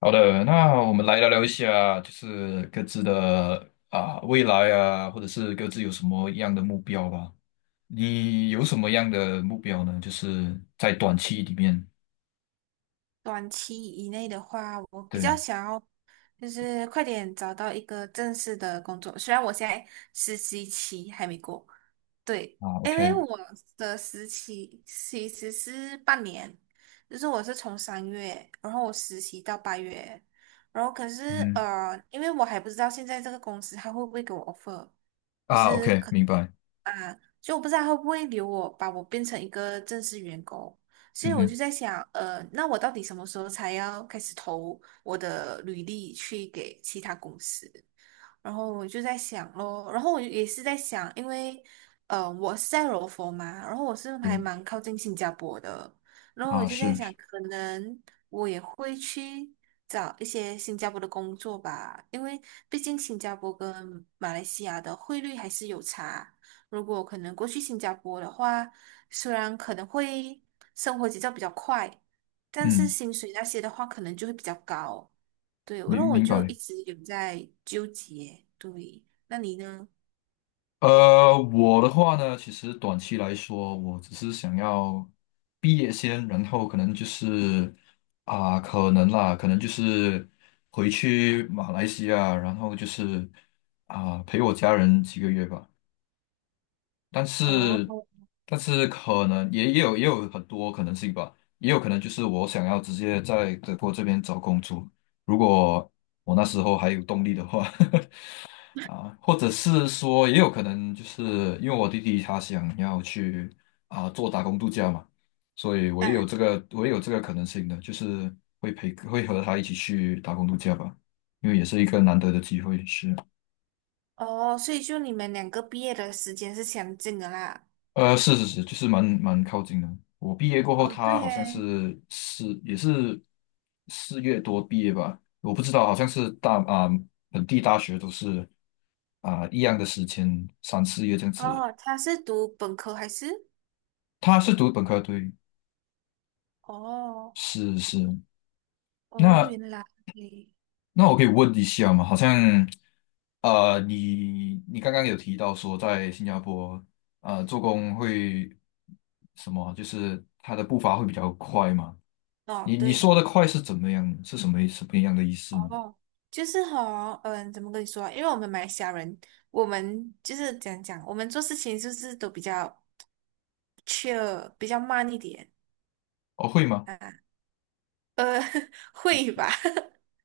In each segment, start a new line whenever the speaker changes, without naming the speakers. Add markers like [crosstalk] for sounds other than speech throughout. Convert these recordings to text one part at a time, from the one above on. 好的，那我们来聊聊一下，就是各自的啊未来啊，或者是各自有什么样的目标吧。你有什么样的目标呢？就是在短期里面，
短期以内的话，我比较
对
想要就是快点找到一个正式的工作。虽然我现在实习期还没过，对，
啊
因为
，OK，
我的实习其实是半年，就是我是从3月，然后我实习到8月，然后可是
嗯
因为我还不知道现在这个公司他会不会给我 offer，就
啊
是
，OK，
可。
明白，
所以我不知道他会不会留我，把我变成一个正式员工。所以
嗯
我就
哼，
在想，那我到底什么时候才要开始投我的履历去给其他公司？然后我就在想咯，然后我也是在想，因为我是在柔佛嘛，然后我是还
对
蛮靠近新加坡的，然后我
啊，
就在
是，
想，
是
可能我也会去找一些新加坡的工作吧，因为毕竟新加坡跟马来西亚的汇率还是有差。如果可能过去新加坡的话，虽然可能会生活节奏比较快，但是
嗯，
薪水那些的话，可能就会比较高。对，然
明
后我
明
就
白。
一直有在纠结。对，那你呢？
我的话呢，其实短期来说，我只是想要毕业先，然后可能就是可能啦，可能就是回去马来西亚，然后就是陪我家人几个月吧。但是，
哦。
可能也有很多可能性吧，也有可能就是我想要直接在德国这边找工作，如果我那时候还有动力的话。[laughs] 啊，或者是说，也有可能就是因为我弟弟他想要去做打工度假嘛，所以
啊。
我也有这个可能性的，就是会和他一起去打工度假吧，因为也是一个难得的机会，是，
哦，所以就你们两个毕业的时间是相近的啦。
是是是，就是蛮靠近的。我毕业过后，
哦，对
他好像
耶。
也是4月多毕业吧，我不知道，好像是大啊本地大学都是一样的时间，3、4月这样子。
哦，他是读本科还是？
他是读本科，对，
哦。
是是，
哦，
那
原来。
那我可以问一下吗？好像你刚刚有提到说在新加坡做工会什么，就是他的步伐会比较快吗？
哦，
你
对。
说的快是怎么样？是什么样的意思呢？
哦，就是怎么跟你说啊？因为我们马来西亚人，我们做事情就是都比较 chill，比较慢一点。
哦，会吗？
啊。呃，[laughs] 会吧？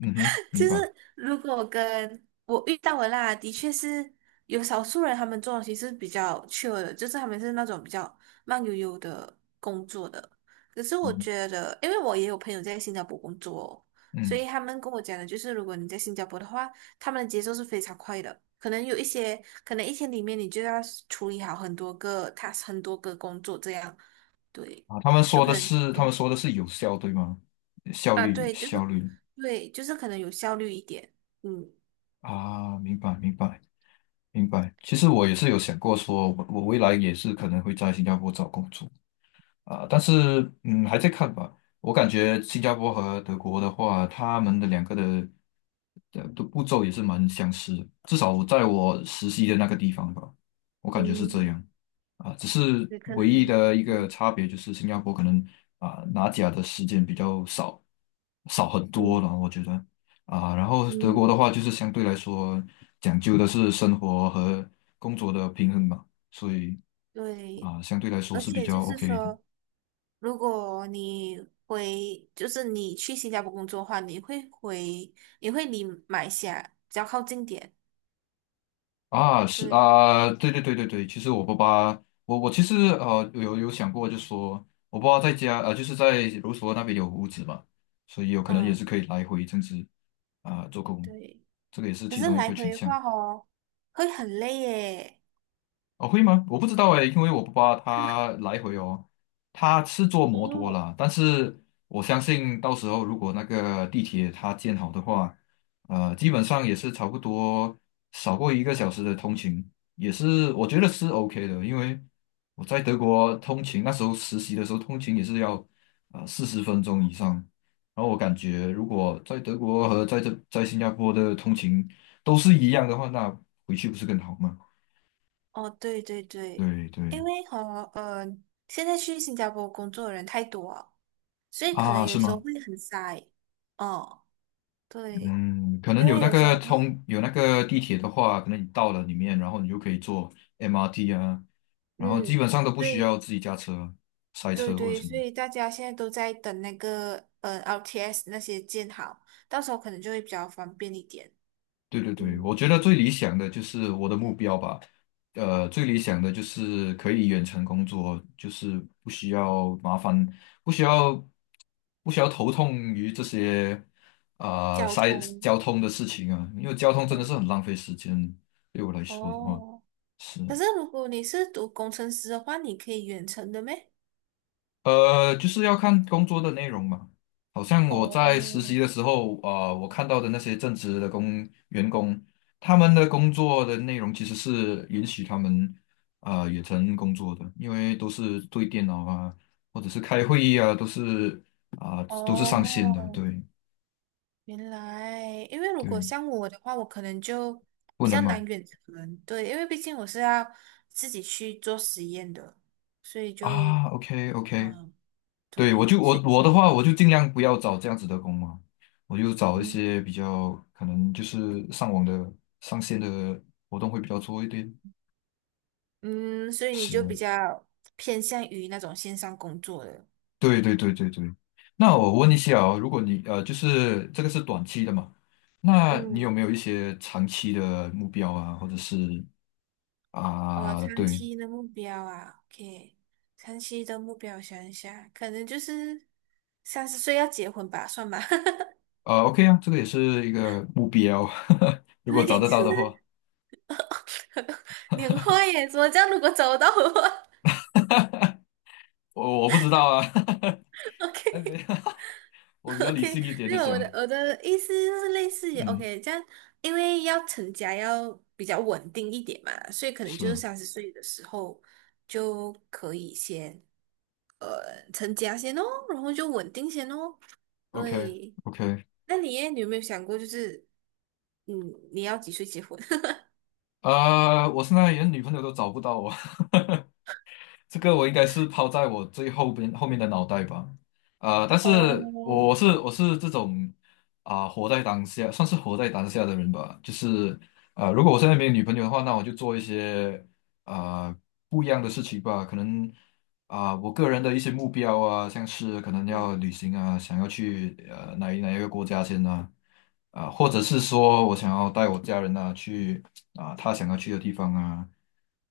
嗯哼，明
就是
白。
如果跟我遇到的啦，的确是有少数人他们做东西是比较 chill 的，就是他们是那种比较慢悠悠的工作的。可是我
嗯
觉得，因为我也有朋友在新加坡工作哦，所
嗯
以他们跟我讲的就是，如果你在新加坡的话，他们的节奏是非常快的。可能有一些，可能一天里面你就要处理好很多个 task，很多个工作这样，对，
啊，他们
就
说
可
的
能
是他们说的是有效，对吗？效
啊，
率
对，
效率
可能有效率一点，嗯。
啊，明白明白明白。其实我也是有想过说，我未来也是可能会在新加坡找工作。但是，还在看吧。我感觉新加坡和德国的话，他们的2个的步骤也是蛮相似的，至少在我实习的那个地方吧，我感觉是这
嗯，
样。只是
也可
唯一
能，
的一个
嗯
差别就是新加坡可能拿奖的时间比较少，少很多
嗯
了，我觉得啊。然后德国的
嗯，
话，就是相对来说讲究的是生活和工作的平衡吧，所以
对，
相对来说
而
是比
且就
较
是
OK 的。
说，如果你回，就是你去新加坡工作的话，你会离马来西亚比较靠近点，
啊，是
对，
啊，对对对对对，其实我爸爸，我其实有想过，就说我爸爸在家就是在卢梭那边有屋子嘛，所以有可能也
嗯，
是可以来回这样子做工，
对。
这个也是
可
其
是
中一
来
个选
回的
项。
话哦，会很累耶。
哦，会吗？我不知道哎，因为我不爸他来回哦。他是坐摩托
哦。
啦，但是我相信到时候如果那个地铁它建好的话，基本上也是差不多少过一个小时的通勤，也是我觉得是 OK 的，因为我在德国通勤那时候实习的时候通勤也是要40分钟以上，然后我感觉如果在德国和在新加坡的通勤都是一样的话，那回去不是更好吗？
哦，对对对，
对
因
对。
为呃，现在去新加坡工作的人太多了，所以可能
啊，
有
是
时候
吗？
会很塞。哦，对。
嗯，可能
因为有时候会，
有那个地铁的话，可能你到了里面，然后你就可以坐 MRT 啊，然后基
嗯，
本上都不需
对
要自己驾车、塞
对
车或者
对，
什
所
么。
以大家现在都在等那个LTS 那些建好，到时候可能就会比较方便一点。
对对对，我
嗯，
觉得最理想的就是我的目标吧，最理想的就是可以远程工作，就是不需要麻烦，不需要不需要头痛于这些
交
塞
通，
交通的事情啊，因为交通真的是很
嗯，
浪费时间，对我来说的话
哦，
是。
可是如果你是读工程师的话，你可以远程的咩？
就是要看工作的内容嘛。好像我
哦。
在实习的时候，我看到的那些正职的员工，他们的工作的内容其实是允许他们远程工作的，因为都是对电脑啊，或者是开会议啊，都是上线的。
哦，
对
原来，因为如
对，
果像我的话，我可能就
不
比
能
较
吗？
难远程，对，因为毕竟我是要自己去做实验的，所以就。
啊，OK OK，
嗯。
对，
对，
我
所以
我的话，我就尽量不要找这样子的工嘛，我就找一
嗯
些比较可能就是上网的上线的活动会比较多一点。
嗯，所以你就比
是，
较偏向于那种线上工作的。
对对对对对。那我问一
嗯
下哦，如果你就是这个是短期的嘛，那你
嗯，
有没有一些长期的目标啊，或者是
我长
对，
期的目标啊，OK，长期的目标我想一下，可能就是三十岁要结婚吧，算吧。[laughs]
啊 OK 啊，这个也是一个目标，[laughs] 如果找
对，
得
就
到
是
的话，
[laughs] 年后耶，怎么这样？如果找得到的话
我不知道啊，
[laughs]，OK。
[laughs] 哎没 [laughs] 有，我
[laughs]
比较理
OK，
性一点
没
的
有我的
想，
我的意思就是类似于
嗯，
OK，这样因为要成家要比较稳定一点嘛，所以可能就是
是。
三十岁的时候就可以先成家先哦，然后就稳定先哦。
OK
对，
OK，
那你耶，你有没有想过就是嗯你要几岁结婚？[laughs]
啊，我现在连女朋友都找不到我，[laughs] 这个我应该是抛在我最后边后面的脑袋吧。但
哦，
是我是
我
我是这种活在当下，算是活在当下的人吧。就是如果我现在没有女朋友的话，那我就做一些啊、不一样的事情吧。可能啊，我个人的一些目标啊，像是可能
嗯
要旅行啊，想要去哪一个国家先呢、或者是说我想要带我家人啊去他想要去的地方啊，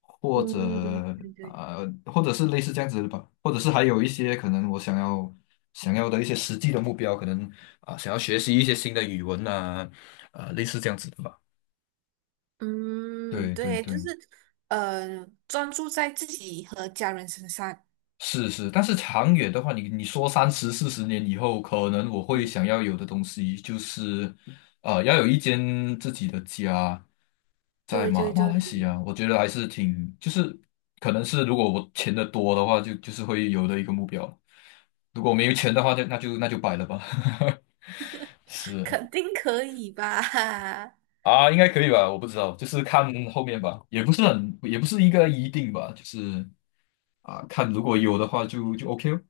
或者
嗯，对对，
啊、或者是类似这样子的吧，或者是还有一些可能我想要的一些实际的目标，可能想要学习一些新的语文啊，类似这样子的吧。
嗯，
对对
对，就是
对。
专注在自己和家人身上。
是是，但是长远的话，你说30、40年以后，可能我会想要有的东西就是，要有一间自己的家，在
对对对，
马来西亚，我觉得还是挺，就是可能是如果我钱的多的话，就是会有的一个目标。如果没有钱的话，就那就那就摆了吧。[laughs]
[laughs]
是
肯定可以吧？[laughs]
啊，应该可以吧？我不知道，就是看后面吧，也不是很，也不是一个一定吧，就是啊，看如果有的话就 OK 哦。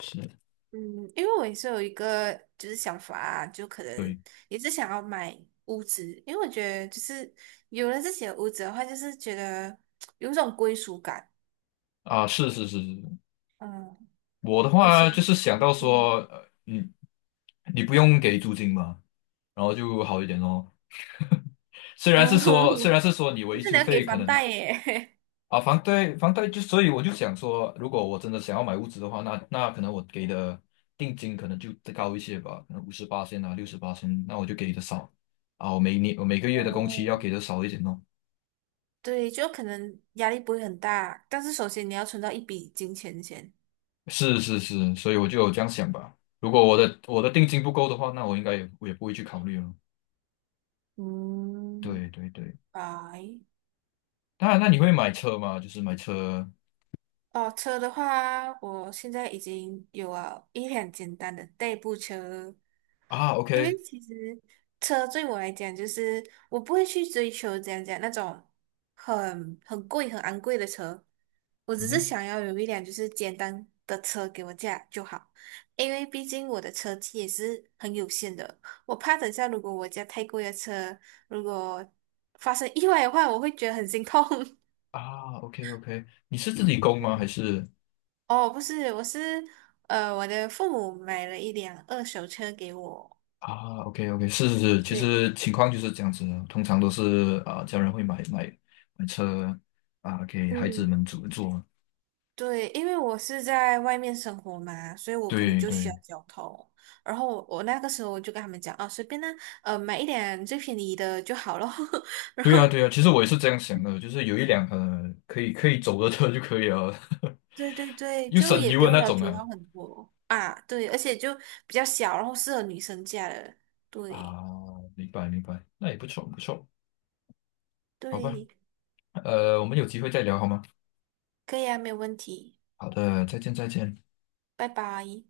是。
嗯，因为我也是有一个就是想法啊就可能
对。
也是想要买屋子，因为我觉得就是有了自己的屋子的话，就是觉得有一种归属感。
啊，是是是是，
嗯，
我的
而
话
且
就是想到
嗯，
说，你不用给租金嘛，然后就好一点咯。虽然是
哦，[laughs]
说，虽然是说你
就
维
是你
修
要给
费可
房
能
贷耶。
啊，房贷房贷就，所以我就想说，如果我真的想要买屋子的话，那可能我给的定金可能就再高一些吧，可能58,000啊，68,000，那我就给的少啊，我每个
[laughs] 哦，
月的工期要给的少一点咯。
对，就可能压力不会很大，但是首先你要存到一笔金钱先。
是是是，所以我就有这样想吧。如果我的定金不够的话，那我应该也不会去考虑了。
嗯，
对对对。
拜。
当然，那你会买车吗？就是买车
哦，车的话，我现在已经有了一辆简单的代步车，
啊
因
，OK，
为其实车对我来讲，就是我不会去追求怎样讲那种很贵、很昂贵的车，我只
嗯
是
哼，
想要有一辆就是简单的车给我驾就好，因为毕竟我的车技也是很有限的，我怕等下如果我驾太贵的车，如果发生意外的话，我会觉得很心痛。[laughs]
啊，OK OK，你是自己供吗？还是
哦，不是，我是我的父母买了一辆二手车给我。
啊，OK OK，是是是，其
对，
实情况就是这样子的，通常都是啊，家人会买车啊，给孩子
嗯，
们坐坐。
对，因为我是在外面生活嘛，所以我可能
对
就需要
对
交通。然后我那个时候我就跟他们讲，啊，随便呢，买一辆最便宜的就好了。[laughs] 然
对啊
后，
对啊，其实我也是这样想的，就是有一辆可以走的车就可以了，
对对
[laughs]
对，
又
就
省
也
油
不
的
用
那
要
种
求
啊。
到很多啊。对，而且就比较小，然后适合女生驾的。对
啊，明白明白，那也不错不错，好吧，
对，
我们有机会再聊好吗？
可以啊，没有问题。
好的，再见再见。
拜拜。